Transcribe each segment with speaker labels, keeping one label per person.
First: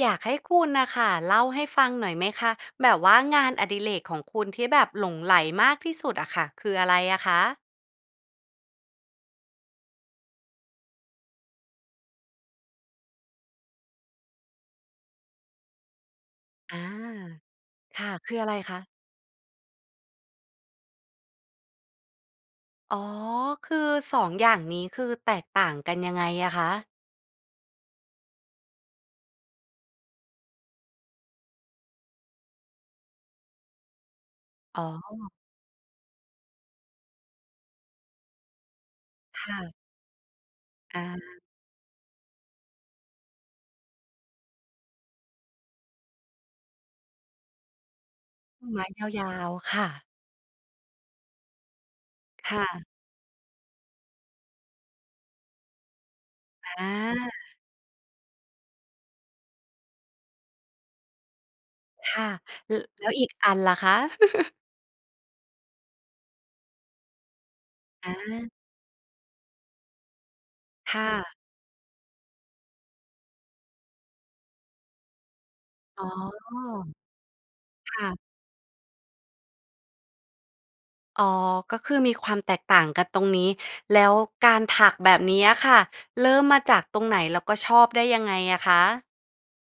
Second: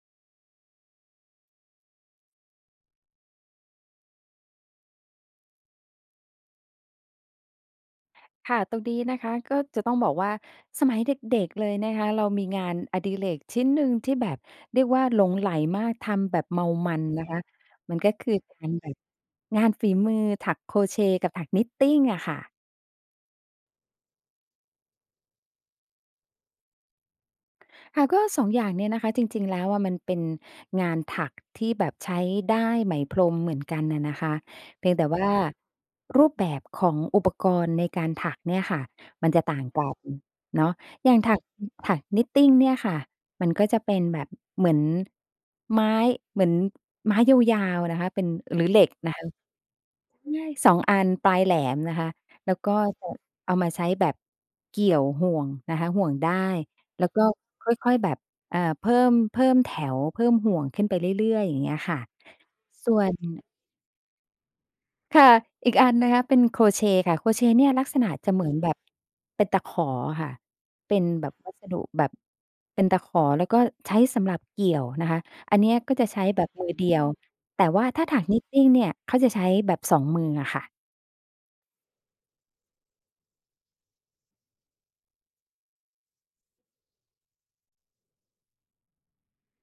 Speaker 1: อยากให้คุณน่ะค่ะ เล่าให้ฟังหน่อยไหมคะ แบบว่างานอดิเรกของคุณที่แบบหลงใหลมากที่สุดอะค่ะ คืออะไรอะคะ?
Speaker 2: ค่ะ ตรงนี้นะคะ ก็จะต้องบอกว่า สมัยเด็ก ๆ เลยนะคะ เรามีงานอดิเรกชิ้นหนึ่ง ที่แบบเรียกว่าหลงใหลมากทำแบบเมา
Speaker 1: อา
Speaker 2: มันนะคะ มัน
Speaker 1: ค่
Speaker 2: ก็
Speaker 1: ะ
Speaker 2: ค
Speaker 1: ค
Speaker 2: ือ
Speaker 1: ืออะไ
Speaker 2: ก
Speaker 1: ร
Speaker 2: าร
Speaker 1: คะ?
Speaker 2: แบบ งานฝีมือ ถักโครเชต์กับถักนิตติงอะค่ะ
Speaker 1: อ๋อ คือ 2 อย่างนี้ คือแตกต่างกันยังไงอะคะ?
Speaker 2: ค่ะ ก็ 2 อย่างเนี่ยนะคะ จริง ๆ แล้วอะ มันเป็นงานถัก ที่แบบใช้ด้ายไหม พรมเหมือนกันน่ะนะคะ
Speaker 1: อ
Speaker 2: เ
Speaker 1: ๋
Speaker 2: พ
Speaker 1: อ
Speaker 2: ียง แต่ว่า รูปแบบของ อุปกรณ์ในการถักเนี่ยค่ะ มันจ
Speaker 1: ค
Speaker 2: ะต
Speaker 1: ่
Speaker 2: ่าง
Speaker 1: ะ
Speaker 2: กันเนาะ
Speaker 1: อ
Speaker 2: อย
Speaker 1: า
Speaker 2: ่างถัก ถักนิตติงเนี่ยค่ะ มันก็จะเป็นแบบเหมือนไม้ เหมือนไม้ยาว ๆ นะคะ เป็น หรือเ
Speaker 1: ไ
Speaker 2: ห
Speaker 1: ม
Speaker 2: ล็
Speaker 1: ้
Speaker 2: กนะค
Speaker 1: ย
Speaker 2: ะ
Speaker 1: าว ๆ ค่ะ
Speaker 2: ง่าย 2 อันปลายแหลมนะคะ แ
Speaker 1: ค
Speaker 2: ล้ว
Speaker 1: ่
Speaker 2: ก็
Speaker 1: ะ
Speaker 2: จะเอามาใช้แบบเกี่ยวห่วงนะคะ ห่วงด้าย
Speaker 1: อา
Speaker 2: แล้วก็ ค่อย ๆ แบบ อา เพิ่ม เพิ่มแถว เพิ่มห่วงขึ้นไปเรื่อย ๆ อย่างเงี้ยค่ะ
Speaker 1: ค่ะ ล
Speaker 2: ส่ว
Speaker 1: แล้ว
Speaker 2: น
Speaker 1: อีกอันล่ะคะ?
Speaker 2: ค่ะ อีกอันนะคะ เป็นโครเชต์ค่ะ โครเชต์เนี่ยลักษณ
Speaker 1: อ
Speaker 2: ะจะเหมื
Speaker 1: า
Speaker 2: อนแบบเป็นตะขอค่ะ
Speaker 1: ค
Speaker 2: เป็
Speaker 1: ่
Speaker 2: นแบ
Speaker 1: ะ
Speaker 2: บวัสดุแบบเป็นตะขอ แล้วก็ใช้สำหรับเกี่ยวนะคะ อันนี้ก็
Speaker 1: อ๋
Speaker 2: จะ
Speaker 1: อ
Speaker 2: ใช้แบบ มือเดียว แต่ว่า
Speaker 1: ค
Speaker 2: ถ้
Speaker 1: ่
Speaker 2: าถั
Speaker 1: ะ
Speaker 2: ก Knitting เนี่ย เขาจะใช้แบบ 2 มืออะค่ะ
Speaker 1: อ๋อ ก็คือมีความแตกต่างกันตรงนี้ แล้วการถักแบบนี้อะค่ะ เริ่มมาจากตรงไหน แล้วก็ชอบได้ยังไงอะคะ?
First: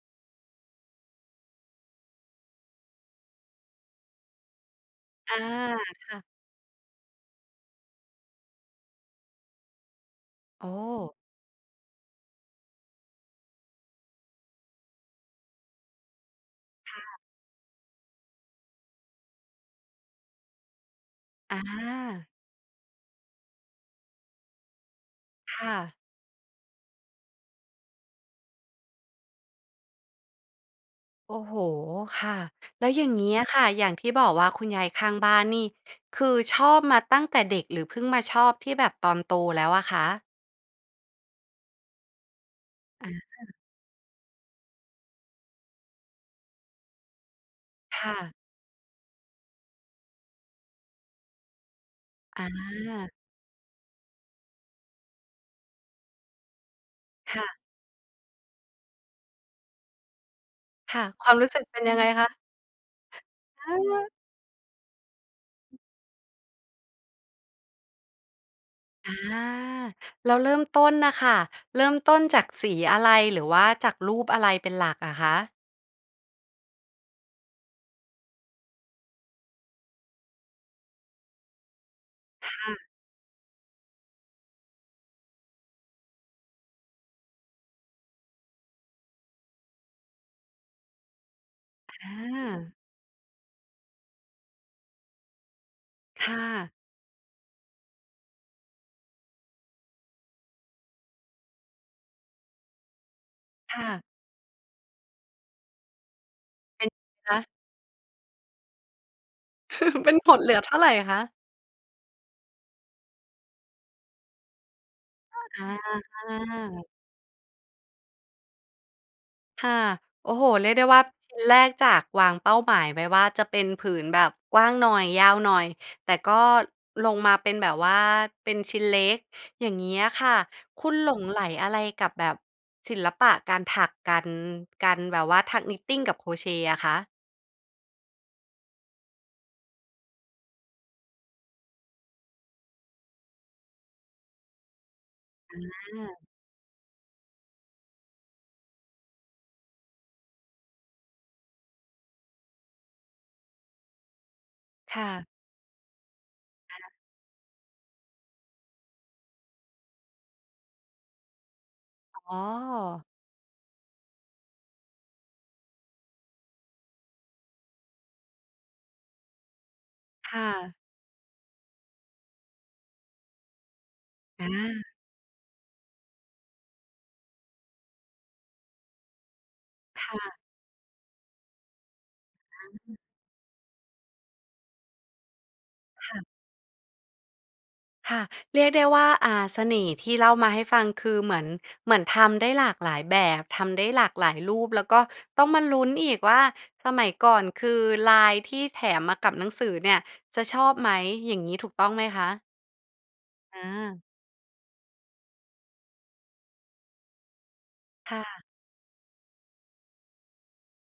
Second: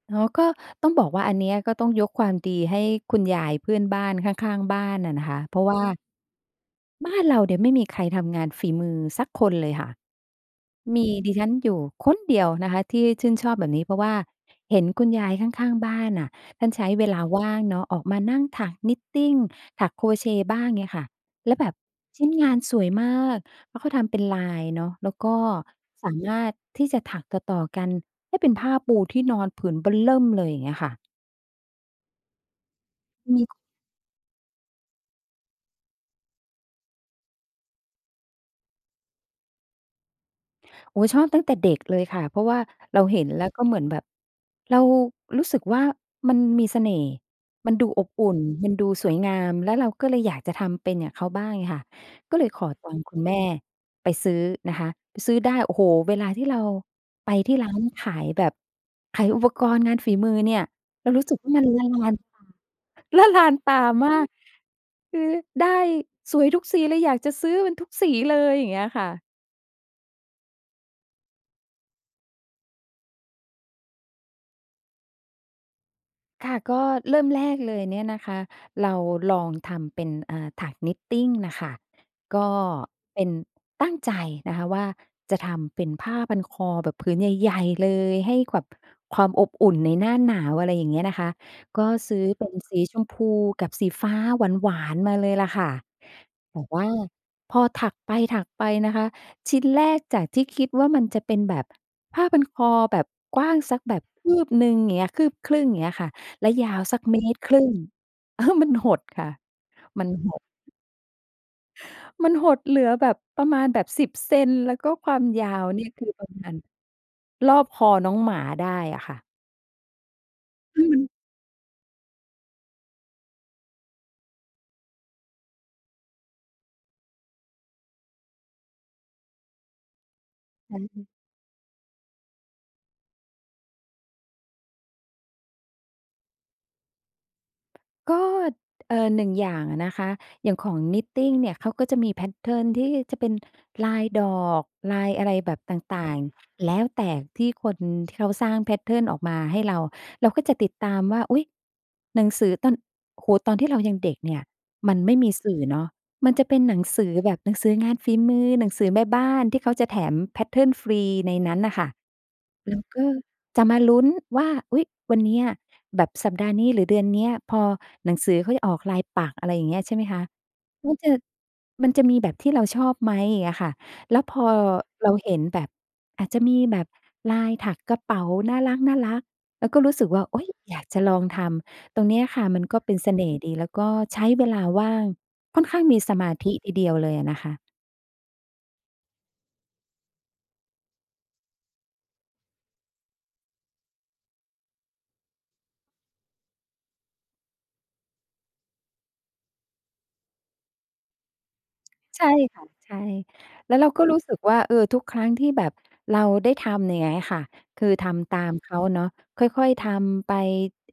Speaker 2: อ๋อ ก็ต้องบอกว่า อันเนี้ยก็ต้องยกความดีให้คุณยายเพื่อนบ้าน ข้าง ๆ บ้านอะนะ
Speaker 1: อ
Speaker 2: ค
Speaker 1: า
Speaker 2: ะ เพราะ ว่า
Speaker 1: ค่ะ
Speaker 2: บ้านเราเนี่ยไม่มีใครทำงานฝีมือสักคนเลยค่ะ
Speaker 1: โอ้
Speaker 2: มีดิฉันอยู่คนเดียวนะคะ ที่ชื่นชอบแบบนี้ เพราะว่าเห็นคุณยายข้าง ๆ บ้านน่ะท่านใช้
Speaker 1: ค
Speaker 2: เ
Speaker 1: ่
Speaker 2: ว
Speaker 1: ะ
Speaker 2: ลาว่างเนาะ ออกมานั่งถัก Knitting ถักโครเชต์บ้าง เงี้ยค่ะ แล้
Speaker 1: อ
Speaker 2: วแบบ ชิ
Speaker 1: า
Speaker 2: ้นงานสวยมาก แล้วเขาทำเป็นลายเนาะ แล้วก็
Speaker 1: ค่ะ
Speaker 2: สามารถที่จะถักต่อ ๆ กันให้เป็นผ้าปูที่นอนผืนเบ้อเริ่มเลย อย่างเงี้ยค่ะ
Speaker 1: โอ้โฮ! ค่ะ แล้วอย่างนี้
Speaker 2: ม
Speaker 1: อ
Speaker 2: ี
Speaker 1: ะค่ะ อย่างที่บอกว่าคุณยายข้างบ้านนี่ คือชอบมาตั้งแต่เด็ก หรือเพิ่งมาชอบที่แบบตอนโตแล้วอะคะ?
Speaker 2: โอ๊ย ชอบตั้งแต่เด็กเลยค่ะ เพราะว่าเรา
Speaker 1: อ
Speaker 2: เห็น แล้
Speaker 1: า
Speaker 2: วก็เหมือนแบบเรารู้สึกว่ามันมีเสน่ห์ มันดู
Speaker 1: ค
Speaker 2: อบ
Speaker 1: ่
Speaker 2: อุ
Speaker 1: ะ
Speaker 2: ่น มันดูสวยงาม แล้วเราก็เลยอยากจะทำเป็นอย่างเขาบ้าง เงี้ยค่ะ ก็
Speaker 1: อ
Speaker 2: เลยขอตังค์
Speaker 1: า
Speaker 2: คุณแม่ไปซื้อนะคะ ซื้อด้าย โอ้โฮ เวลาที่เราไป
Speaker 1: ค่
Speaker 2: ที่
Speaker 1: ะ
Speaker 2: ร้านขายแบบขายอุปกรณ์งานฝีมือเนี่ย
Speaker 1: ค่ะ
Speaker 2: เรารู
Speaker 1: ค
Speaker 2: ้
Speaker 1: วา
Speaker 2: สึ
Speaker 1: ม
Speaker 2: ก
Speaker 1: ร
Speaker 2: ว
Speaker 1: ู
Speaker 2: ่
Speaker 1: ้
Speaker 2: า
Speaker 1: สึ
Speaker 2: มั
Speaker 1: ก
Speaker 2: น
Speaker 1: เป็
Speaker 2: ล
Speaker 1: น
Speaker 2: ะ
Speaker 1: ยั
Speaker 2: ล
Speaker 1: งไง
Speaker 2: าน
Speaker 1: ค
Speaker 2: ตา
Speaker 1: ะ?
Speaker 2: ละลาน
Speaker 1: อ
Speaker 2: ต
Speaker 1: ้
Speaker 2: า
Speaker 1: อ
Speaker 2: มาก คือด้ายสวยทุกสีเลย อยากจะซื้อมันทุกสีเลย อย่างเงี้ยค่
Speaker 1: อา
Speaker 2: ะ
Speaker 1: แล้วเริ่มต้นน่ะค่ะ เริ่มต้นจากสีอะไร หรือว่าจากรูปอะไรเป็นหลักอะคะ?
Speaker 2: ค่ะ ก็เริ่มแรกเลยเนี่ยนะคะ เราลองทำเป็น อา ถัก Knitting น่ะค่ะ ก็
Speaker 1: ค่ะ
Speaker 2: เป็น ตั้งใจนะคะว่า จะทำเป็นผ้าพันคอแบบผืน ใหญ่ ๆ เลย ให้แบบ ความอบอุ่นในหน้าหนาว อะไรอย่างเงี้ยนะคะ ก็
Speaker 1: อ
Speaker 2: ซื้อเป็นส
Speaker 1: า
Speaker 2: ีชมพูกับสีฟ้าหวาน ๆ มาเลยแหละค่ะ
Speaker 1: ค่
Speaker 2: แต่
Speaker 1: ะ
Speaker 2: ว่าพอถักไป ๆ นะคะ ชิ้นแรกจากที่คิดว่ามันจะเป็นแบบผ้าพันคอแบบกว้างส
Speaker 1: ค
Speaker 2: ัก
Speaker 1: ่
Speaker 2: แบ
Speaker 1: ะ
Speaker 2: บ คืบหนึ่ง อย่างเงี้ย คืบครึ่งอย่าง เงี้ยค่ะ แล้วยา
Speaker 1: เป
Speaker 2: ว
Speaker 1: ็น
Speaker 2: สั
Speaker 1: ไ
Speaker 2: ก เม
Speaker 1: งค
Speaker 2: ตร
Speaker 1: ะ?
Speaker 2: ครึ่ง เออ มันหดค่ะ มั
Speaker 1: เป
Speaker 2: น
Speaker 1: ็น ห
Speaker 2: ห
Speaker 1: ด
Speaker 2: ด
Speaker 1: เหลือเท่าไรคะ?
Speaker 2: มันหดเหลือแบบประมาณแบบ 10 เซนต์ แล้วก็ความยา
Speaker 1: อ
Speaker 2: วเนี่ย คือประมาณ
Speaker 1: า
Speaker 2: รอบคอน้องหมาได้อะค่ะ
Speaker 1: ค่ะ โอ้โฮ! เรียก
Speaker 2: อ
Speaker 1: ได้ว่า
Speaker 2: ืม
Speaker 1: ชิ้นแรกจากวางเป้าหมายไว้ว่า จะเป็นผืนแบบกว้างหน่อย ยาวหน่อย แต่ก็ลงมาเป็นแบบว่าเป็นชิ้นเล็ก อย่างนี้อะค่ะ คุณ หลงไหลอะไรกับแบบศิลปะการถัก การ การแบบว่าถัก knitting กับโครเชต์อะคะ?
Speaker 2: ก็ เอ่อ 1 อย่างอะนะคะ อย่างของ knitting เนี่ย เขาก็จะมี แพตเทิร์น ที่จะเป็นลายดอก ลายอะไรแบ
Speaker 1: อื
Speaker 2: บต่า
Speaker 1: ม
Speaker 2: ง ๆ แล้วแต่ที่คนที่เขาสร้าง แพตเทิร์น ออกมาให้เรา เราก็จะติดตามว่า อุ๊ย! หนังสือตอน โอ้โฮ! ตอนที่เรายังเด็กเนี่ย มั
Speaker 1: ค
Speaker 2: น
Speaker 1: ่
Speaker 2: ไม่
Speaker 1: ะ
Speaker 2: มีสื่อเนาะ มันจะเป็นหนังสือแบบหนังสืองานฝีมือ หนังสือแม่บ้าน ที่เขาจะแถม แพตเทิร์น ฟรีในนั้นน่ะค่ะ
Speaker 1: อ๋
Speaker 2: แล้วก
Speaker 1: อ!
Speaker 2: ็จะมาลุ้นว่า อุ๊ย! วันเนี้ย แบบสัปดาห์นี้ หรือเดือนเนี้ย พอหนังสือเขาจะออกลายปักษ์ อะไรอย่างเงี้ย ใช่ไหมคะ
Speaker 1: ค่ะ
Speaker 2: มันจะ มันจะมีแบบที่เราชอบไหม อย่างเงี้ยค่ะ แล้วพ
Speaker 1: อ
Speaker 2: อ
Speaker 1: า
Speaker 2: เราเห็นแบบ อาจจะมีแบบลายถักกระเป๋าน่ารัก ๆ แล้วก็รู้ส
Speaker 1: ค
Speaker 2: ึก
Speaker 1: ่
Speaker 2: ว่า โอ
Speaker 1: ะ
Speaker 2: ๊ย! อยากจะลองทำ ตรงเนี้ยค่ะ มันก็เป็
Speaker 1: อา
Speaker 2: นเสน่ห์ดี แล้วก็ใช้เวลาว่าง ค่อนข้างมี
Speaker 1: ค
Speaker 2: ส
Speaker 1: ่
Speaker 2: ม
Speaker 1: ะ
Speaker 2: าธิทีเดียวเลยอะนะคะ
Speaker 1: ค่ะ เรียกได้ว่า อ่า เสน่ห์ที่เล่ามาให้ฟังคือเหมือน เหมือนทำได้หลากหลายแบบ ทำได้หลากหลายรูป แล้วก็ต้องมาลุ้นอีกว่าสมัยก่อน คือลายที่แถมมากับหนังสือเนี่ยจะชอบไหม? อย่างนี้ถูกต้องไหมค
Speaker 2: ใช่
Speaker 1: ะ?
Speaker 2: ค่ะ ใช่
Speaker 1: อ
Speaker 2: แล้วเรา
Speaker 1: า
Speaker 2: ก็ รู้สึกว่า เออ ทุกครั้งที่แบบเราได้ทำอย่างเงี้ยค่ะ คือท
Speaker 1: ค่
Speaker 2: ำต
Speaker 1: ะ
Speaker 2: ามเขาเนาะ ค่อย ๆ ทำไป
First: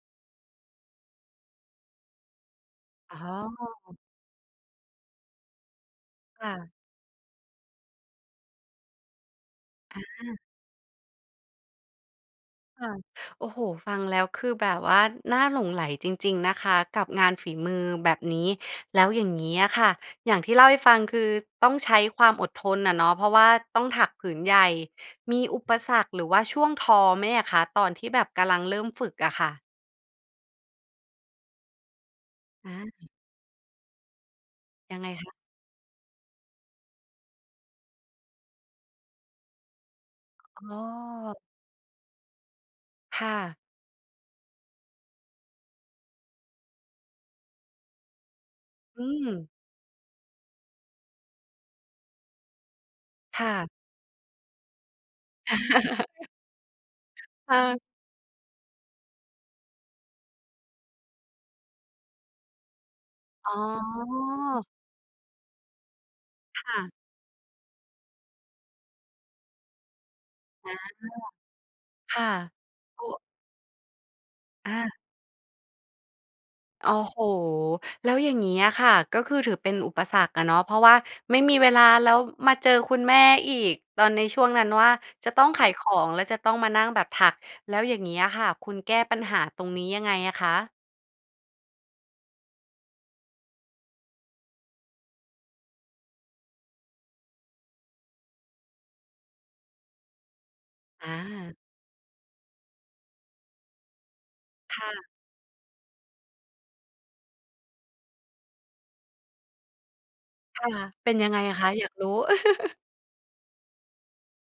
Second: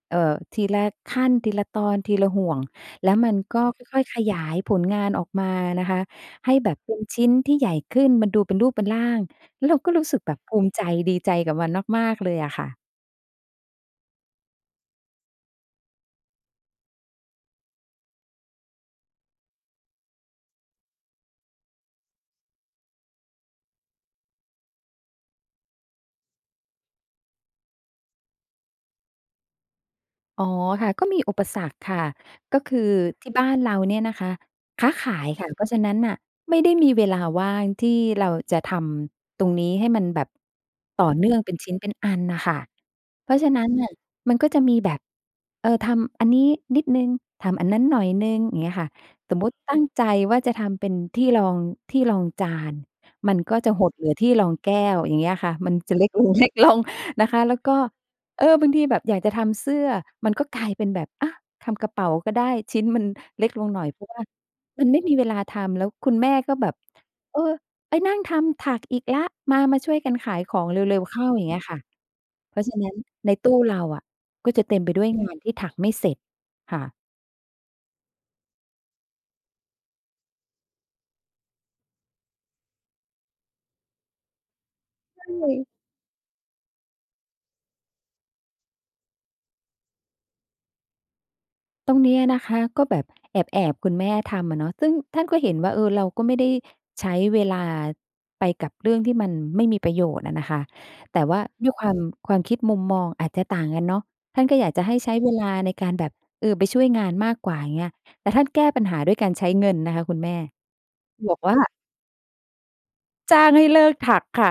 Speaker 2: เอ่อ ทีละขั้น ทีละตอน ทีละห่วง แล้
Speaker 1: อ๋
Speaker 2: วมั
Speaker 1: อ
Speaker 2: นก็ค่อย ๆ ขยายผลงานออกมานะคะ
Speaker 1: ค
Speaker 2: ใ
Speaker 1: ่
Speaker 2: ห้
Speaker 1: ะ
Speaker 2: แบบเป็นชิ้นที่ใหญ่ขึ้น มันดูเป็นรูปเป็นร่าง แล้วเราก็
Speaker 1: อ
Speaker 2: รู้สึกแบ
Speaker 1: า
Speaker 2: บภูมิใจ ดีใจกับมันมาก ๆ เลยอะค่ะ
Speaker 1: ค่ะ โอ้โฮ! ฟังแล้ว คือแบบว่าน่าหลงใหลจริง ๆ นะคะ กับงานฝีมือแบบนี้ แล้วอย่างนี้อะค่ะ อย่างที่เล่าให้ฟัง คือต้องใช้ความอดทนอะเนาะ เพราะว่าต้องถักผืนใหญ่ มีอุปสรรคหรือว่าช่วงท้อไหมอะคะ? ตอนที่แบบกำลังเริ่มฝึกอะค่ะ
Speaker 2: อ๋อ ค่ะ ก็มีอุปสรรคค่ะ ก็
Speaker 1: อ
Speaker 2: คือ
Speaker 1: า
Speaker 2: ที่บ้านเราเนี่ยนะคะ ค้า
Speaker 1: ยัง
Speaker 2: ข
Speaker 1: ไง
Speaker 2: า
Speaker 1: ค
Speaker 2: ย
Speaker 1: ะ?
Speaker 2: ค่ะ เพราะฉะนั้นน่ะ ไม่ได้มีเวลาว่างที่เราจะทำตรงนี้ให้มันแบบ
Speaker 1: อ๋อ
Speaker 2: ต่อเนื่องเป็นชิ้นเป็นอันน่ะค่ะ
Speaker 1: ค
Speaker 2: เพ
Speaker 1: ่
Speaker 2: ราะฉะ
Speaker 1: ะ
Speaker 2: นั้น น่ะ มันก็จะมีแบบ เออ ทำอันนี้นิดหนึ่ง ทำอันนั้นหน่อยหนึ่ง อย่างเงี้ยค่ะ
Speaker 1: อื
Speaker 2: สมมุ
Speaker 1: ม
Speaker 2: ติตั้งใจว่าจะทำเป็นที่รอง ที่รองจาน มัน
Speaker 1: ค่
Speaker 2: ก็
Speaker 1: ะ
Speaker 2: จะหดเหลือที่รองแก้ว อย่างเงี้ยค่ะ มันจะ เล็กลง ๆ นะคะ
Speaker 1: ค
Speaker 2: แล้
Speaker 1: ่
Speaker 2: วก็
Speaker 1: ะ
Speaker 2: เออ บางทีแบบอยากจะทำเสื้อ มันก็กลายเป็นแบบ อา ทำกระเป๋าก็ได้ ชิ้นมันเล็
Speaker 1: อ๋
Speaker 2: ก
Speaker 1: อ
Speaker 2: ลงหน่อย เพราะว่ามันไม่มีเวลาทำ แล้วคุณแม่ก็
Speaker 1: ค
Speaker 2: แบ
Speaker 1: ่
Speaker 2: บ
Speaker 1: ะ
Speaker 2: เออ ไปนั่งทำถักอีกละ มา ๆ ช่วยกันขายของ
Speaker 1: อา
Speaker 2: เร็ว ๆ เข้า อย่างเงี้ยค่ะ
Speaker 1: ค่ะ
Speaker 2: เพราะฉะนั้น
Speaker 1: โอ้
Speaker 2: ใน ตู้เราอะ ก็จะ
Speaker 1: อ
Speaker 2: เต็มไป
Speaker 1: า
Speaker 2: ด้วย งานที่ถักไม่เสร็จค่
Speaker 1: โอ้
Speaker 2: ะ
Speaker 1: โฮ! แล้วอย่างงี้อะค่ะ ก็คือถือเป็นอุปสรรคอะเนาะ เพราะว่าไม่มีเวลา แล้วมาเจอคุณแม่อีกตอนในช่วงนั้นว่า
Speaker 2: ใช
Speaker 1: จะต้องข
Speaker 2: ่
Speaker 1: ายของ แล้วจะต้องมานั่งแบบถัก แล้วอย่างงี่้อะค่ะ คุณแก้ปัญหาตรงนี้ยังไงอะคะ?
Speaker 2: ตรงเนี้ยนะคะ ก็แบบแอบ ๆ คุณแม่ทำอะเนาะ ซึ่งท่านก็เห็นว่า เออ เราก็ไม่ได้ใช้เวลาไปกับเรื่องที่มันไม่มีประโยชน์อะนะคะ
Speaker 1: อ
Speaker 2: แต่ว่า
Speaker 1: า
Speaker 2: ด้วยความ ความคิดมุมมองอาจจะต่างกันเนาะ ท่านก็อยาก
Speaker 1: ค
Speaker 2: จะ
Speaker 1: ่
Speaker 2: ให้
Speaker 1: ะ
Speaker 2: ใช้เวลาในการแบบ เออ ไปช่วยงานมากกว่า อย่างเงี้ย แต่ท่านแก้ปัญหาด้วยการใช้เงินนะคะคุณแม่
Speaker 1: ค่ะ เป็นยั
Speaker 2: บ
Speaker 1: งไ
Speaker 2: อ
Speaker 1: ง
Speaker 2: กว
Speaker 1: อ
Speaker 2: ่า
Speaker 1: ะคะ อยากรู้?
Speaker 2: จ้างให้เลิกถักค่ะ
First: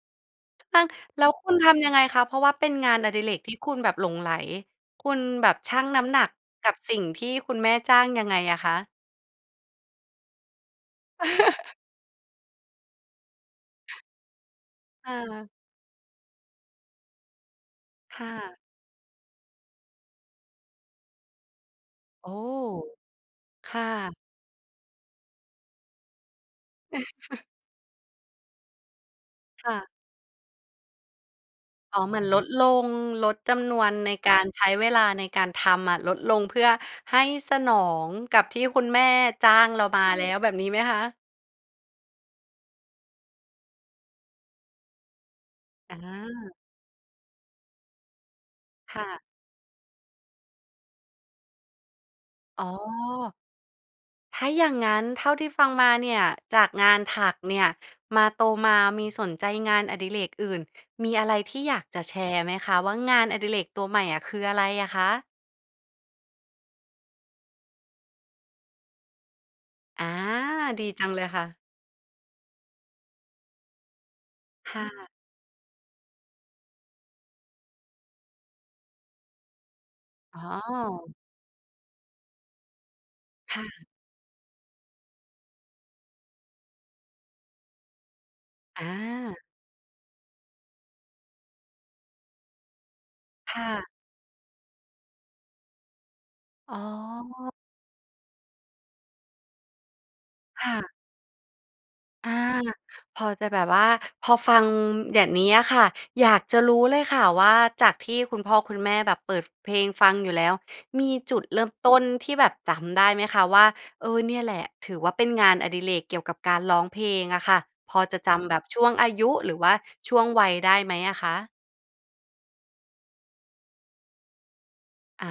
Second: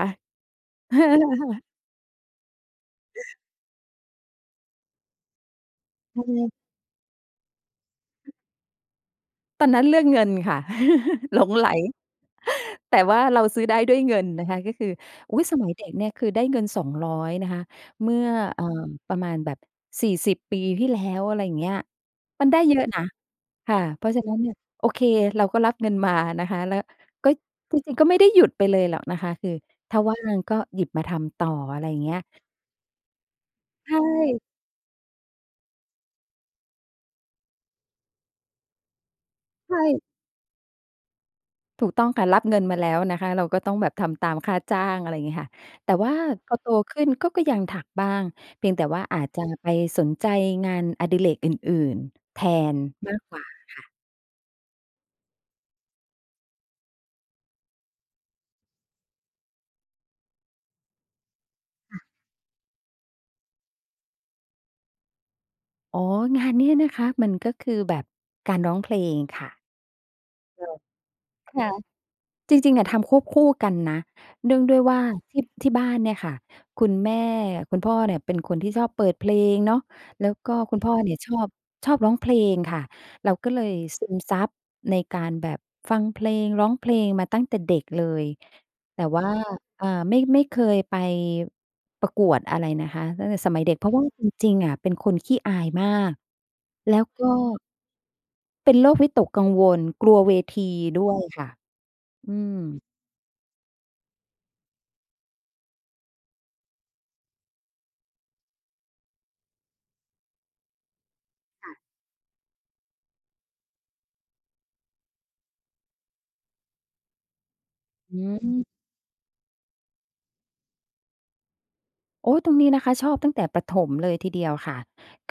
Speaker 1: แล้วคุณทำยังไงคะ เพราะว่าเป็นงานอดิเรกที่คุณแบบหลงใหล คุณแบบชั่งน้ำห
Speaker 2: อ
Speaker 1: น
Speaker 2: ื
Speaker 1: ัก
Speaker 2: ม
Speaker 1: กับสิ่งที่คุณแม่จ้างยังไงอะคะ?
Speaker 2: ตอนนั้นเรื่องเงินค่ะ หลงใหล แต่ว่าเราซื้อได้ด้วยเงินนะคะ ก็คือ
Speaker 1: เ
Speaker 2: อุ๊
Speaker 1: อ
Speaker 2: ย
Speaker 1: อ
Speaker 2: สมัยเด็กเนี่ยคือได้เงิน 200 นะคะ เมื
Speaker 1: ค
Speaker 2: ่
Speaker 1: ่
Speaker 2: อ
Speaker 1: ะ
Speaker 2: เอ่อ ประมาณแบบ 40 ปีที่แล้ว อะไรอย่างเงี้ย
Speaker 1: โอ้
Speaker 2: มันได้เยอะนะ
Speaker 1: ค
Speaker 2: ค่ะ
Speaker 1: ่
Speaker 2: เพราะ
Speaker 1: ะ
Speaker 2: ฉะนั้นเนี่ย โอเคเราก็รับเงินมานะคะ แล้วก็ ก็จริงก็ไม่ได้หยุดไปเลยหรอกนะคะ คือ
Speaker 1: ค่ะ
Speaker 2: ถ้าว่างก็หยิบมาทำต่อ อะไรอ
Speaker 1: อ
Speaker 2: ย่
Speaker 1: ๋
Speaker 2: า
Speaker 1: อ
Speaker 2: งเง
Speaker 1: เ
Speaker 2: ี
Speaker 1: ห
Speaker 2: ้
Speaker 1: มือ
Speaker 2: ย
Speaker 1: นลดลง ลดจำนว
Speaker 2: ใช
Speaker 1: นในกา
Speaker 2: ่
Speaker 1: ร ใช้เวลาในการทำอะลดลง เพื่อให้สนองกับที่คุณแม่จ้าง
Speaker 2: ใช
Speaker 1: เรา ม
Speaker 2: ่
Speaker 1: าแล้วแบบนี้ไหมคะ?
Speaker 2: ถูกต้องค่ะ รับเงินมาแล้วนะคะ เราก็ต้องแบบทำตามค่าจ้าง อะไรงี้ค่ะ แต
Speaker 1: อ
Speaker 2: ่ว่าพ
Speaker 1: า
Speaker 2: อโตขึ้นก็ ก็ยังถักบ้าง เพียงแต่
Speaker 1: ค
Speaker 2: ว่
Speaker 1: ่
Speaker 2: า
Speaker 1: ะ
Speaker 2: อาจจะไปสนใจงานอดิเรกอื่น ๆ แท
Speaker 1: อ๋อ
Speaker 2: นมากกว่าค่ะ
Speaker 1: ถ้าอย่างงั้นเท่าที่ฟังมาเนี่ย จากงานถักเนี่ย มา โตมามีสนใจงานอดิเรกอื่น มีอะไรที่อยาก
Speaker 2: ค่
Speaker 1: จะ
Speaker 2: ะ
Speaker 1: แชร์ไหมคะว่า งานอดิเรกตัวใหม่อะ คืออะไรอะคะ?
Speaker 2: อ๋อ งานนี้นะคะ มันก็คือแบบการร้องเพลงค่ะ
Speaker 1: อา ดีจังเลยค่
Speaker 2: ค
Speaker 1: ะ
Speaker 2: ่ะ ค่ะ จริง ๆ อะทำควบคู่กันนะ เนื่องด
Speaker 1: ค
Speaker 2: ้วย
Speaker 1: ่
Speaker 2: ว่า
Speaker 1: ะ
Speaker 2: ที่ ที่บ้านเนี่ยค่ะ คุณแม่ คุณพ่อเนี่ยเป็นคนที่ชอบเปิดเพลงเนาะ แล้ว
Speaker 1: อ๋อ
Speaker 2: ก็คุณพ่อเนี่ยชอบ ชอบร้องเพลงค่ะ เราก็
Speaker 1: ค
Speaker 2: เล
Speaker 1: ่
Speaker 2: ย
Speaker 1: ะ
Speaker 2: ซึมซับในการแบบฟังเพลง ร้องเพลงมาตั้งแต่เด็กเลย
Speaker 1: อ
Speaker 2: แต่ว่า
Speaker 1: า
Speaker 2: อ่า ไม่ ไม่เคยไปประกวดอะไรนะคะ ตั้งแต่ส
Speaker 1: ค
Speaker 2: มั
Speaker 1: ่
Speaker 2: ยเด็ก เ
Speaker 1: ะ
Speaker 2: พราะว่าจริง ๆ อะเป็นคนขี้อายมาก
Speaker 1: อ๋อ
Speaker 2: แล้วก็ เป็นโรควิตกกังวล กลัวเวที
Speaker 1: ค่ะ
Speaker 2: ด้วยค่ะ
Speaker 1: อ
Speaker 2: อ
Speaker 1: า
Speaker 2: ืม
Speaker 1: พอจะแบบว่า พอฟังแบบนี้อะค่ะ อยากจะรู้เลยค่ะว่า จากที่คุณพ่อคุณแม่แบบเปิดเพลงฟังอยู่แล้ว มีจุดเริ่
Speaker 2: ค
Speaker 1: ม
Speaker 2: ่ะ
Speaker 1: ต้นที่แบบจำได้ไหมคะว่า เออ เนี่ยแหละถือว่าเป็นงานอดิเรกเกี่ยวกับการร้องเพลงอะค่ะ พอ
Speaker 2: อ
Speaker 1: จะจำแบบ
Speaker 2: ืม
Speaker 1: ช่วงอายุ หรือว่าช่วงวัยได้ไหมอะคะ?
Speaker 2: โอ๊ย ตรงนี้นะคะ ชอบตั้งแต่ประถมเลยทีเดียวค่ะ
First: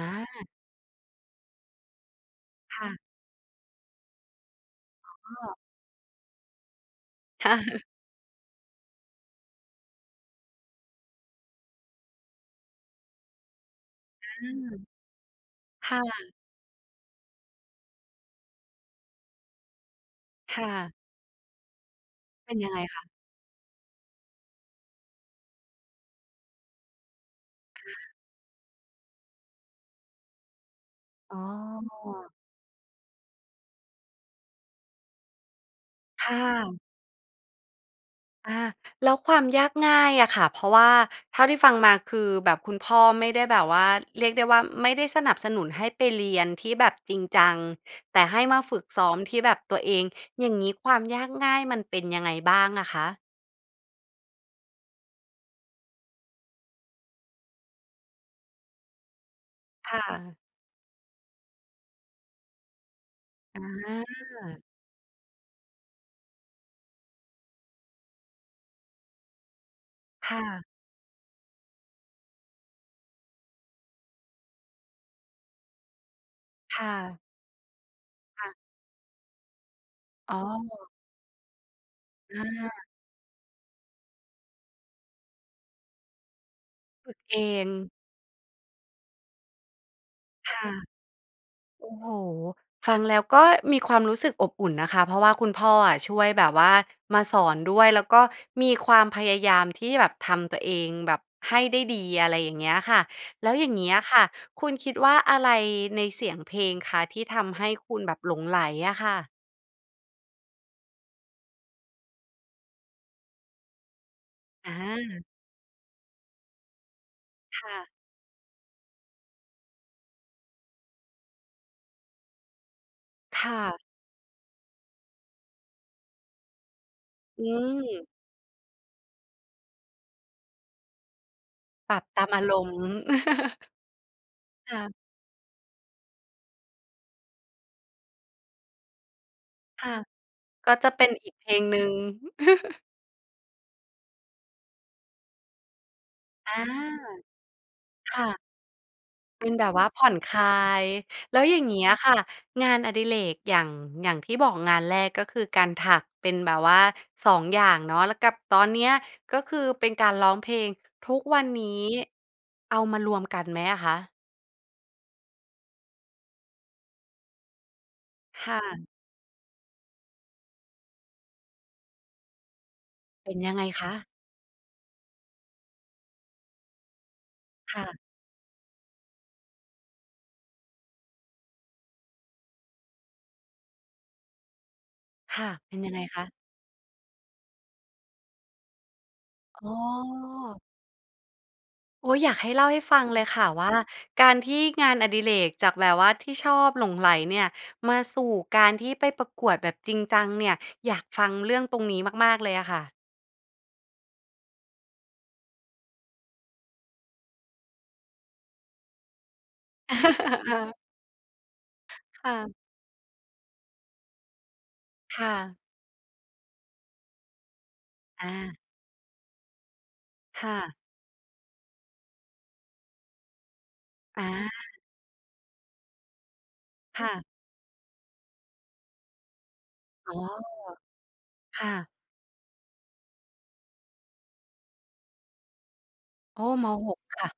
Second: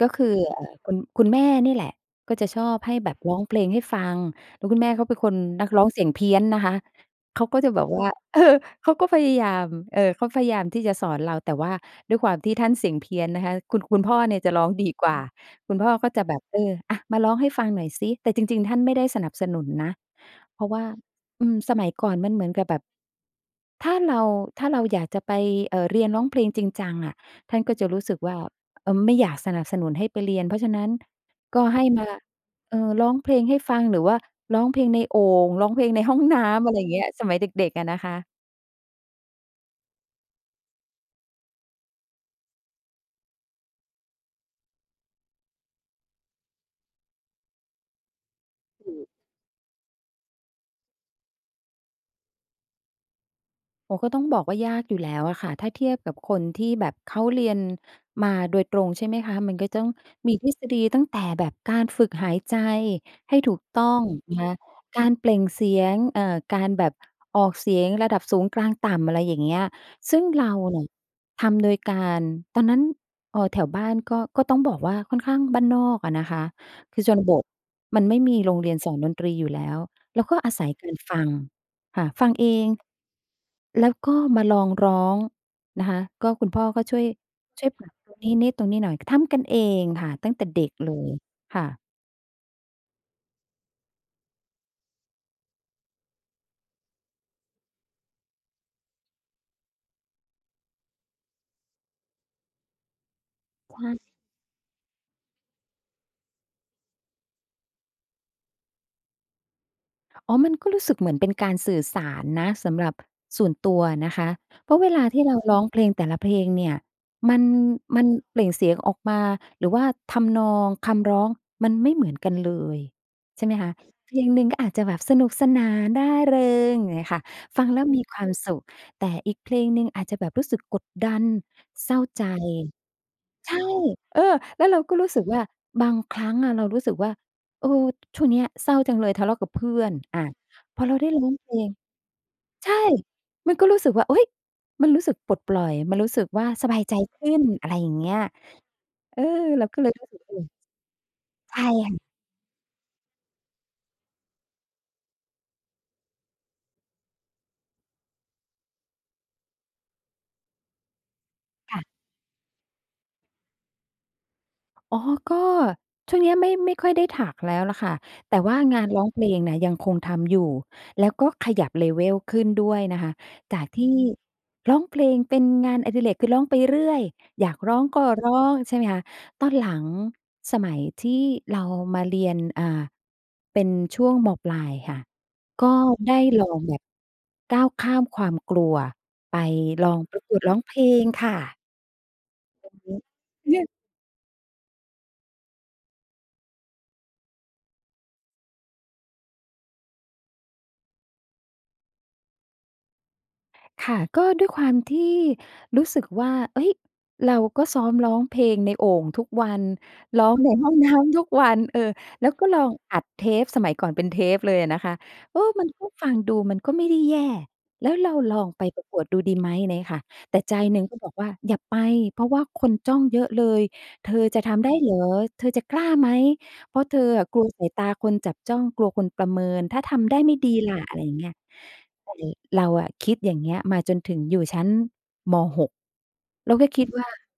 Speaker 2: ก็คือ
Speaker 1: า
Speaker 2: เอ่อ คุณ คุณแม่นี่แหละ ก็จะชอ
Speaker 1: ค
Speaker 2: บ
Speaker 1: ่
Speaker 2: ให
Speaker 1: ะ
Speaker 2: ้แบบร้องเพลงให้ฟัง แล้วคุณแม่เขาเป็นค
Speaker 1: อ๋
Speaker 2: น
Speaker 1: อ
Speaker 2: นักร้องเสียงเพี้ยนนะคะ เข
Speaker 1: ค
Speaker 2: า
Speaker 1: ่
Speaker 2: ก็
Speaker 1: ะ
Speaker 2: จะแบบ ว่า เออ เขาก็พยายาม เออ เขาพยายามที่จะสอนเรา แต่ว่าด้วยความที่ท่านเสียงเพี้ยนนะคะ คุณ คุณพ่อเนี่ย
Speaker 1: อื
Speaker 2: จะร
Speaker 1: ม
Speaker 2: ้องดี กว่า คุณพ
Speaker 1: ค
Speaker 2: ่อ
Speaker 1: ่ะ
Speaker 2: ก็จะแบบ เออ "อา มาร้องให้ฟังหน่อยซิ" แต่จริง ๆ ท่านไม่ได้สนับสนุนนะ
Speaker 1: ค
Speaker 2: เพร
Speaker 1: ่
Speaker 2: าะว่า
Speaker 1: ะ
Speaker 2: อืม สมัยก่อนมันเหมื
Speaker 1: เ
Speaker 2: อ
Speaker 1: ป
Speaker 2: น
Speaker 1: ็น
Speaker 2: กับ
Speaker 1: ยัง
Speaker 2: แบ
Speaker 1: ไง
Speaker 2: บ
Speaker 1: คะ?
Speaker 2: ถ้าเรา ถ้าเราอยากจะไป เอ่อ เรียนร้องเพลงจริงจังอะ ท่านก็
Speaker 1: อ
Speaker 2: จะรู้ส
Speaker 1: า
Speaker 2: ึกว่า เออ ไม่อยากสนับสนุนให้ไปเรียน เพราะฉะนั้น
Speaker 1: อ๋
Speaker 2: ก็ให้มา
Speaker 1: อ
Speaker 2: เออ ร้องเพลงให้ฟัง หรือว่าร้องเพลงในโอ่ง ร้องเพลงในห้อง
Speaker 1: ค่
Speaker 2: น้ำ อะ
Speaker 1: ะ
Speaker 2: ไรอย่างเงี้ย สมัยเด็ก ๆ อะนะคะ
Speaker 1: อา แล้วความยากง่ายอะค่ะ เพราะว่าเท่าที่ฟังมา คือแบบคุณพ่อไม่ได้แบบว่า เรียกได้ว่า ไม่ได้สนับสนุนให้ไปเรียนที่แบบจริงจัง แต่ให้มาฝึ
Speaker 2: ถ
Speaker 1: ก
Speaker 2: ู
Speaker 1: ซ้
Speaker 2: ก
Speaker 1: อมที่แบบตัวเอง อย่างงี้ ความยากง่ายมันเป็นยังไงบ้างอะคะ?
Speaker 2: โอ้โฮ ก็ต้องบอกว่า ยากอยู่แล้วอะค่ะ ถ้าเทียบกับคนที่แบบเขาเรียน มาโดยตรง ใช่ไหมคะ มันก็จะต้อ
Speaker 1: ค
Speaker 2: ง
Speaker 1: ่
Speaker 2: ม
Speaker 1: ะ
Speaker 2: ี ทฤษฎีตั้งแต่แบบการฝึกหายใจให้ถู
Speaker 1: อ
Speaker 2: กต้องนะคะ
Speaker 1: า
Speaker 2: การเปล่งเสียง เอ่อ การแบบออกเสียงระดับสูง กลาง ต่ำ อะไรอย่างเงี้ย ซึ่ง
Speaker 1: ค่
Speaker 2: เรา
Speaker 1: ะ
Speaker 2: เนี่ยทำโดยการ ตอนนั้น เอ่อ แถวบ้านก็ ก็ต้องบอกว่า ค่อนข้างบ้านนอกอะนะคะ
Speaker 1: ค่
Speaker 2: คือ ช
Speaker 1: ะ
Speaker 2: นบทมันไม่มี
Speaker 1: ค่
Speaker 2: โร
Speaker 1: ะ
Speaker 2: งเรียนสอนดนตรีอยู่แล้ว แล้ว
Speaker 1: อ๋
Speaker 2: ก็อาศัย
Speaker 1: อ
Speaker 2: การฟัง ค่ะ ฟัง
Speaker 1: อ
Speaker 2: เอง
Speaker 1: า
Speaker 2: แล้วก็มาลองร้อง นะคะ ก็คุณ พ่อก็ช่วย
Speaker 1: ฝึกเอ
Speaker 2: ช่
Speaker 1: ง
Speaker 2: วยปรับตรงนี้นิดตรงนี้หน่อย ทำกันเองค่ะ ตั้งแต่
Speaker 1: ค
Speaker 2: เด
Speaker 1: ่ะ
Speaker 2: ็กเลย ค่ะ
Speaker 1: โอ้โฮ ฟังแล้วก็มีความรู้สึกอบอุ่นนะคะ เพราะว่าคุณพ่ออะ ช่วยแบบว่ามาสอนด้วย แล้วก็มีความพยายามที่แบบทำตัวเองแบบให้ได้ดี อะไรอย่างเงี้ยค่ะ แล้วอย่างเง
Speaker 2: ค
Speaker 1: ี
Speaker 2: ว
Speaker 1: ้
Speaker 2: า
Speaker 1: ย
Speaker 2: ม
Speaker 1: ค่ะ คุณคิดว่า อะไรในเสียงเพลงคะ ที่ทำให้คุณแบบหลงใหลอะค่ะ?
Speaker 2: อ๋อ มันก็รู้สึกเหมือนเป็นการสื่อสารนะ สำหรับส่วนตัวนะคะ เพ
Speaker 1: อ
Speaker 2: ราะเวลาที
Speaker 1: า
Speaker 2: ่เรา ร้องเพลงแต่ละเพลงเนี่ย มัน
Speaker 1: ค่ะ
Speaker 2: มันเปล่งเสียงออกมา หรือว่าทำนอง คำร้อง มันไม่เหมือนกันเลย ใช
Speaker 1: ค
Speaker 2: ่ไหม
Speaker 1: ่
Speaker 2: คะ
Speaker 1: ะ
Speaker 2: เพลงหนึ่งก็อาจจะแบบสนุกสนาน ร่าเริง อย่างงี้ค่ะ
Speaker 1: อื
Speaker 2: ฟังแล้ว มี
Speaker 1: ม
Speaker 2: ความสุข แต่อีกเพลงหนึ่งอาจจะแบบรู้สึกกดดัน เศ
Speaker 1: ป
Speaker 2: ร
Speaker 1: ร
Speaker 2: ้
Speaker 1: ั
Speaker 2: า
Speaker 1: บต
Speaker 2: ใจ
Speaker 1: าม อารมณ์
Speaker 2: ใช่ เออ แล้ว
Speaker 1: ค
Speaker 2: เร
Speaker 1: ่
Speaker 2: าก
Speaker 1: ะ
Speaker 2: ็รู้สึก ว่า บางครั้งอะเรารู้สึกว่า เออ ช่วงเนี้ยเศร้าจังเลย ทะเลาะกับ เพื่
Speaker 1: ค
Speaker 2: อ
Speaker 1: ่
Speaker 2: น
Speaker 1: ะ
Speaker 2: อา
Speaker 1: ก็
Speaker 2: พอ
Speaker 1: จะ
Speaker 2: เรา
Speaker 1: เป
Speaker 2: ไ
Speaker 1: ็
Speaker 2: ด้
Speaker 1: น
Speaker 2: ร้
Speaker 1: อ
Speaker 2: อ
Speaker 1: ีก
Speaker 2: ง
Speaker 1: เพ
Speaker 2: เพ
Speaker 1: ล
Speaker 2: ล
Speaker 1: ง
Speaker 2: ง
Speaker 1: หนึ่ง
Speaker 2: ใช่ มันก็รู้สึกว่า อุ๊ย! มันรู้สึกปลดปล่อย มันรู้สึกว่า
Speaker 1: อา
Speaker 2: สบายใจขึ้น อะไรอย่างเงี
Speaker 1: ค
Speaker 2: ้ย
Speaker 1: ่ะ
Speaker 2: เออ
Speaker 1: เป็น
Speaker 2: เ
Speaker 1: แ
Speaker 2: ร
Speaker 1: บ
Speaker 2: า
Speaker 1: บ
Speaker 2: ก็
Speaker 1: ว่
Speaker 2: เ
Speaker 1: า
Speaker 2: ลย
Speaker 1: ผ
Speaker 2: ร
Speaker 1: ่
Speaker 2: ู้
Speaker 1: อน
Speaker 2: สึก
Speaker 1: ค
Speaker 2: ตัวเ
Speaker 1: ล
Speaker 2: อ
Speaker 1: า
Speaker 2: ง
Speaker 1: ย แล้ว
Speaker 2: ใ
Speaker 1: อ
Speaker 2: ช
Speaker 1: ย่า
Speaker 2: ่
Speaker 1: งเงี
Speaker 2: ค
Speaker 1: ้
Speaker 2: ่
Speaker 1: ย
Speaker 2: ะ
Speaker 1: ค่ะ งานอดิเรกอย่าง อย่างที่บอก งานแรกก็คือการถัก เป็นแบบว่า 2 อย่างเนาะ แล้วกับตอนเนี้ย ก็คือเป็นการร้องเพลง ทุกวันนี้
Speaker 2: ค่ะ
Speaker 1: เอามารวมกันไหมอะคะ?
Speaker 2: อ๋อ ก็ช่วงนี้ไม่ ไม่ค่อยได้ถักแล้วแหละค่ะ แต่
Speaker 1: ค
Speaker 2: ว
Speaker 1: ่
Speaker 2: ่างา
Speaker 1: ะ
Speaker 2: นร้อง เพลงน่ะ ยังคงทำอยู่ แล้วก็ขยับ level ขึ้นด้วยนะคะ
Speaker 1: เป็นยั
Speaker 2: จ
Speaker 1: ง
Speaker 2: า
Speaker 1: ไง
Speaker 2: ก ท
Speaker 1: ค
Speaker 2: ี่
Speaker 1: ะ?
Speaker 2: ร้องเพลงเป็นงานอดิเรก คือร้องไปเรื่อย อยากร
Speaker 1: ค
Speaker 2: ้อ
Speaker 1: ่
Speaker 2: ง
Speaker 1: ะ
Speaker 2: ก็ร้อง ใช่ไหมคะ ตอนหลังสมัยที่เรามา เรียน อ่า เป็นช่วง ม.ปลาย ค่ะ
Speaker 1: ค่ะ
Speaker 2: ก็
Speaker 1: เป็น ยังไง
Speaker 2: ได้
Speaker 1: คะ?
Speaker 2: ลองแบบก้าวข้ามความกลัว ไป
Speaker 1: อ๋อ
Speaker 2: ลองประกวดร้องเพลงค่ะ
Speaker 1: โอ๊ย อยากให้เล่า
Speaker 2: อื
Speaker 1: ให
Speaker 2: อ
Speaker 1: ้
Speaker 2: ฮึ
Speaker 1: ฟัง เลยค่ะ
Speaker 2: เนี่
Speaker 1: ว
Speaker 2: ย
Speaker 1: ่า การที่งานอดิเรกจากแบบว่าที่ชอบ หลงใหลเนี่ย มาสู่การที่ไปประกวดแบบจริงจังเนี่ย อยากฟังเรื่องตรงนี้มาก ๆ เลยอะค่ะ
Speaker 2: ค่ะ ก็ด้วยความที่รู้สึกว่า เฮ้ย เราก็ซ้อมร้องเพลงในโอ่งทุกวัน ร้องใน ห้อ
Speaker 1: อา
Speaker 2: งน้ำ ทุกวัน เออ
Speaker 1: ค
Speaker 2: แล้
Speaker 1: ่
Speaker 2: วก็
Speaker 1: ะ
Speaker 2: ลองอัดเทป สมัยก่อนเป็นเทปเลยอะนะคะ
Speaker 1: ค่
Speaker 2: เออ
Speaker 1: ะ
Speaker 2: มันก็ ฟังดูมันก็ไม่ได้แย่ แล้วเรา
Speaker 1: อ
Speaker 2: ลอง
Speaker 1: า
Speaker 2: ไปประกวดดูดี ไหม ไรเงี้ยค่ะ แต่
Speaker 1: ค
Speaker 2: ใ
Speaker 1: ่
Speaker 2: จ
Speaker 1: ะ
Speaker 2: หนึ่งก็บอกว่า "อย่าไป เพราะว่าคนจ้องเยอะเลย เธอ
Speaker 1: อา
Speaker 2: จะทำ ได้เหรอ? เธอจะกล้าไหม? เพราะเธ
Speaker 1: ค
Speaker 2: อ
Speaker 1: ่
Speaker 2: อ
Speaker 1: ะ
Speaker 2: ะ กลัวสายตาคนจับจ้อง กลัวคนประเมิน ถ้าท
Speaker 1: อ๋
Speaker 2: ำไ
Speaker 1: อ
Speaker 2: ด้ไม่ดี ล่ะ?" อะไรอย่างเงี้ย
Speaker 1: ค่ะ
Speaker 2: ก็เลย เราอะคิดอย่างเงี้ยมาจนถึงอยู่ชั้น ม. 6
Speaker 1: อ้อ
Speaker 2: แล้วก
Speaker 1: ม.
Speaker 2: ็คิด
Speaker 1: 6
Speaker 2: ว่
Speaker 1: ค่ะ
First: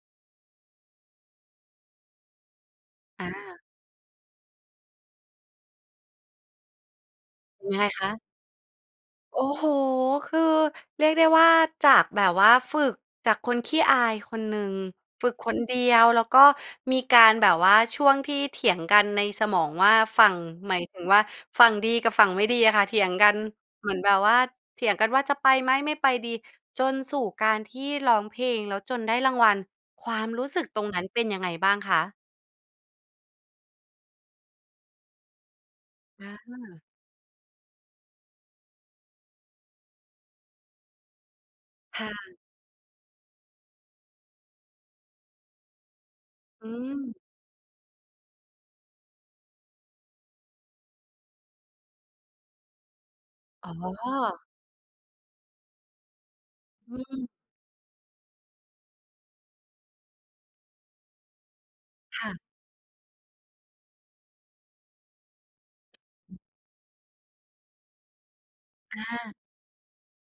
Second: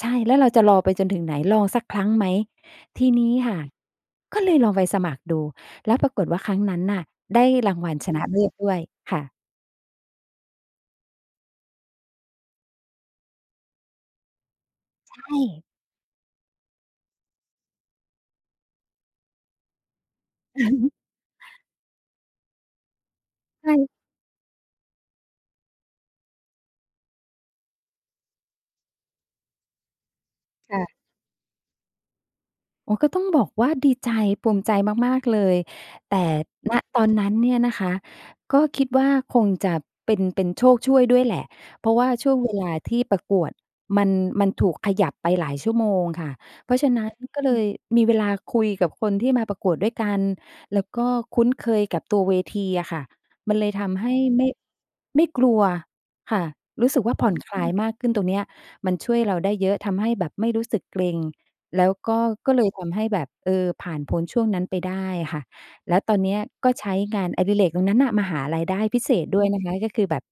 Speaker 2: ใช่ "แล้วเราจะรอไป จนถึงไหน? ลองสักครั้งไหม?" ทีนี
Speaker 1: อ
Speaker 2: ้
Speaker 1: า
Speaker 2: ค่ะ ก็เลยลองไปสมัครดู แล้วปรากฏว่าครั้งนั้นน่ะได้
Speaker 1: ย
Speaker 2: ร
Speaker 1: ัง
Speaker 2: า
Speaker 1: ไ
Speaker 2: ง
Speaker 1: ง
Speaker 2: วัล
Speaker 1: คะ?
Speaker 2: ชนะเลิศด้วยค่ะ
Speaker 1: โอ้โฮ! คือเรียกได้ว่า จากแบบว่าฝึก จากคนขี้อายคนหนึ่ง
Speaker 2: ใช
Speaker 1: ฝึกคน
Speaker 2: ่
Speaker 1: เดียว แล้วก็มีการแบบว่า ช่วงที่เถียงกันในสมองว่า ฝั่ง หมายถึงว่า ฝั่งดีกับฝั่งไม่ดีอะค่ะเถียงกัน
Speaker 2: ใช
Speaker 1: เ
Speaker 2: ่
Speaker 1: หมือนแบบว่า เถียงกันว่า "จะไปไหม? ไม่ไปดี" จนสู่การที่ร้องเพลงแล้วจนได้รางวัล ความรู้สึก
Speaker 2: ค
Speaker 1: ต
Speaker 2: ่
Speaker 1: รง
Speaker 2: ะ
Speaker 1: นั้นเป็นยังไงบ้างคะ?
Speaker 2: อ๋อ ก็ต้องบอกว่าดีใจ ภูมิใจมาก ๆ เลย แต
Speaker 1: อ
Speaker 2: ่ ณ
Speaker 1: า
Speaker 2: ตอนนั้นเนี่ยนะคะ ก็คิดว่าคงจะเป็น เป็นโชคช่วยด้วยแหละ เพรา
Speaker 1: ค
Speaker 2: ะว่
Speaker 1: ่
Speaker 2: าช่ว
Speaker 1: ะ
Speaker 2: งเวลา ที่ประกวดมัน มัน ถูกขยับไปหลายชั่วโมงค่ะ
Speaker 1: อื
Speaker 2: เพราะฉะนั้น
Speaker 1: ม
Speaker 2: ก็เลยมีเวลาคุยกับคนที่มาประกวดด้วยกัน แล้วก็คุ้นเคยกับตัวเวทีอะค่ะ มันเ
Speaker 1: อ
Speaker 2: ล
Speaker 1: ๋
Speaker 2: ยทำให้
Speaker 1: อ
Speaker 2: ไม่ ไม่กลัวค่ะ รู
Speaker 1: อ
Speaker 2: ้
Speaker 1: ื
Speaker 2: สึกว่า ผ
Speaker 1: ม
Speaker 2: ่อนคลายมากขึ้น ตรงเนี้ยมันช่วยเราได้เยอะ ทำให้แบบไม่รู้สึกเกร็ง แล้วก
Speaker 1: ค
Speaker 2: ็
Speaker 1: ่ะ
Speaker 2: ก็เลยทำให้แบบ เออ ผ่าน พ้นช่วงนั้นไปได้ค่ะ แล้วตอนเนี้ยก็ใช้งานอดิเรกตรงนั้นน่ะ มาหารายได้พ
Speaker 1: อ
Speaker 2: ิเศษ
Speaker 1: า
Speaker 2: ด้วยนะคะ ก็คือแบบ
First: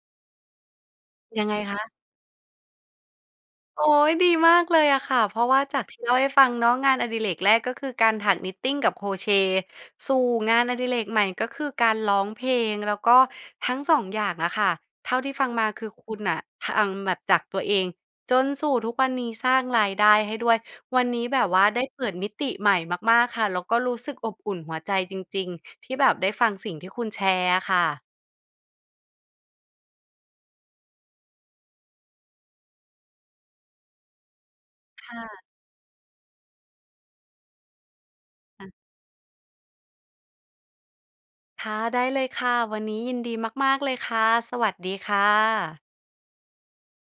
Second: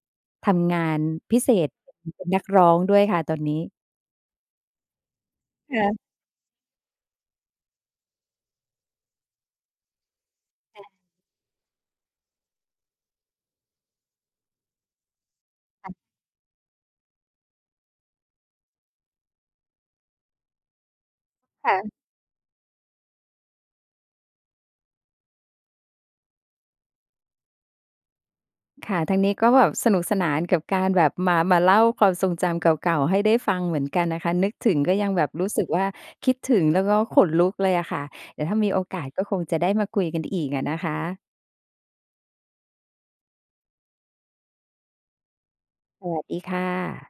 Speaker 2: ทำงานพิ
Speaker 1: ยั
Speaker 2: เ
Speaker 1: ง
Speaker 2: ศ
Speaker 1: ไง
Speaker 2: ษ
Speaker 1: คะ?
Speaker 2: เป็นนักร้องด้วยค่ะตอนนี้
Speaker 1: โอ๊ย ดีมากเลยอะค่ะ เพราะว่า
Speaker 2: ค
Speaker 1: จา
Speaker 2: ่
Speaker 1: กท
Speaker 2: ะ
Speaker 1: ี่เล่าให้ฟังเนาะ งานอดิเรกแรก ก็คือการถักนิตติงกับโครเชต์ สู่งานอ
Speaker 2: ค
Speaker 1: ด
Speaker 2: ่ะ
Speaker 1: ิเรกใหม่ ก็คือการร้องเพลง แล้วก็ทั้ง 2 อย่างอะค่ะ เท่าที่ฟังมาคื
Speaker 2: ค
Speaker 1: อ
Speaker 2: ่ะ
Speaker 1: คุณน่ะ ทาง แบบจากตัวเอง จนสู่ทุกวันนี้ สร้างรายได้ให้ด้วย วันนี้แบบว่า
Speaker 2: ค่
Speaker 1: ได้
Speaker 2: ะ
Speaker 1: เปิดมิติใหม่มาก ๆ ค่ะ แล้วก็รู้สึกอบอุ่นหัวใจจริง ๆ ที่แบบได้ฟังสิ่งที่คุณแชร์อะค่ะ
Speaker 2: ค่ะ ทางนี้ก็แบบสนุกสนานกับการแบบมา มาเล่าความทรงจำเก่า ๆ ให้ได้ฟังเหมือนกันนะคะ นึกถึงก็ย
Speaker 1: ค
Speaker 2: ัง
Speaker 1: ่
Speaker 2: แบบ
Speaker 1: ะ
Speaker 2: รู้สึกว่า คิดถึง แล้วก็ขนลุกเลยอะค่ะ เดี๋ยวถ้า
Speaker 1: ค่
Speaker 2: ม
Speaker 1: ะ
Speaker 2: ีโอกาสก็คงจะได้มาคุยกันอีกอะนะคะ
Speaker 1: ค่ะ ได้เลยค่ะ วันนี้ยินดีมาก ๆ เลยค่ะ สวัสดีค่ะ
Speaker 2: สวัสดีค่ะ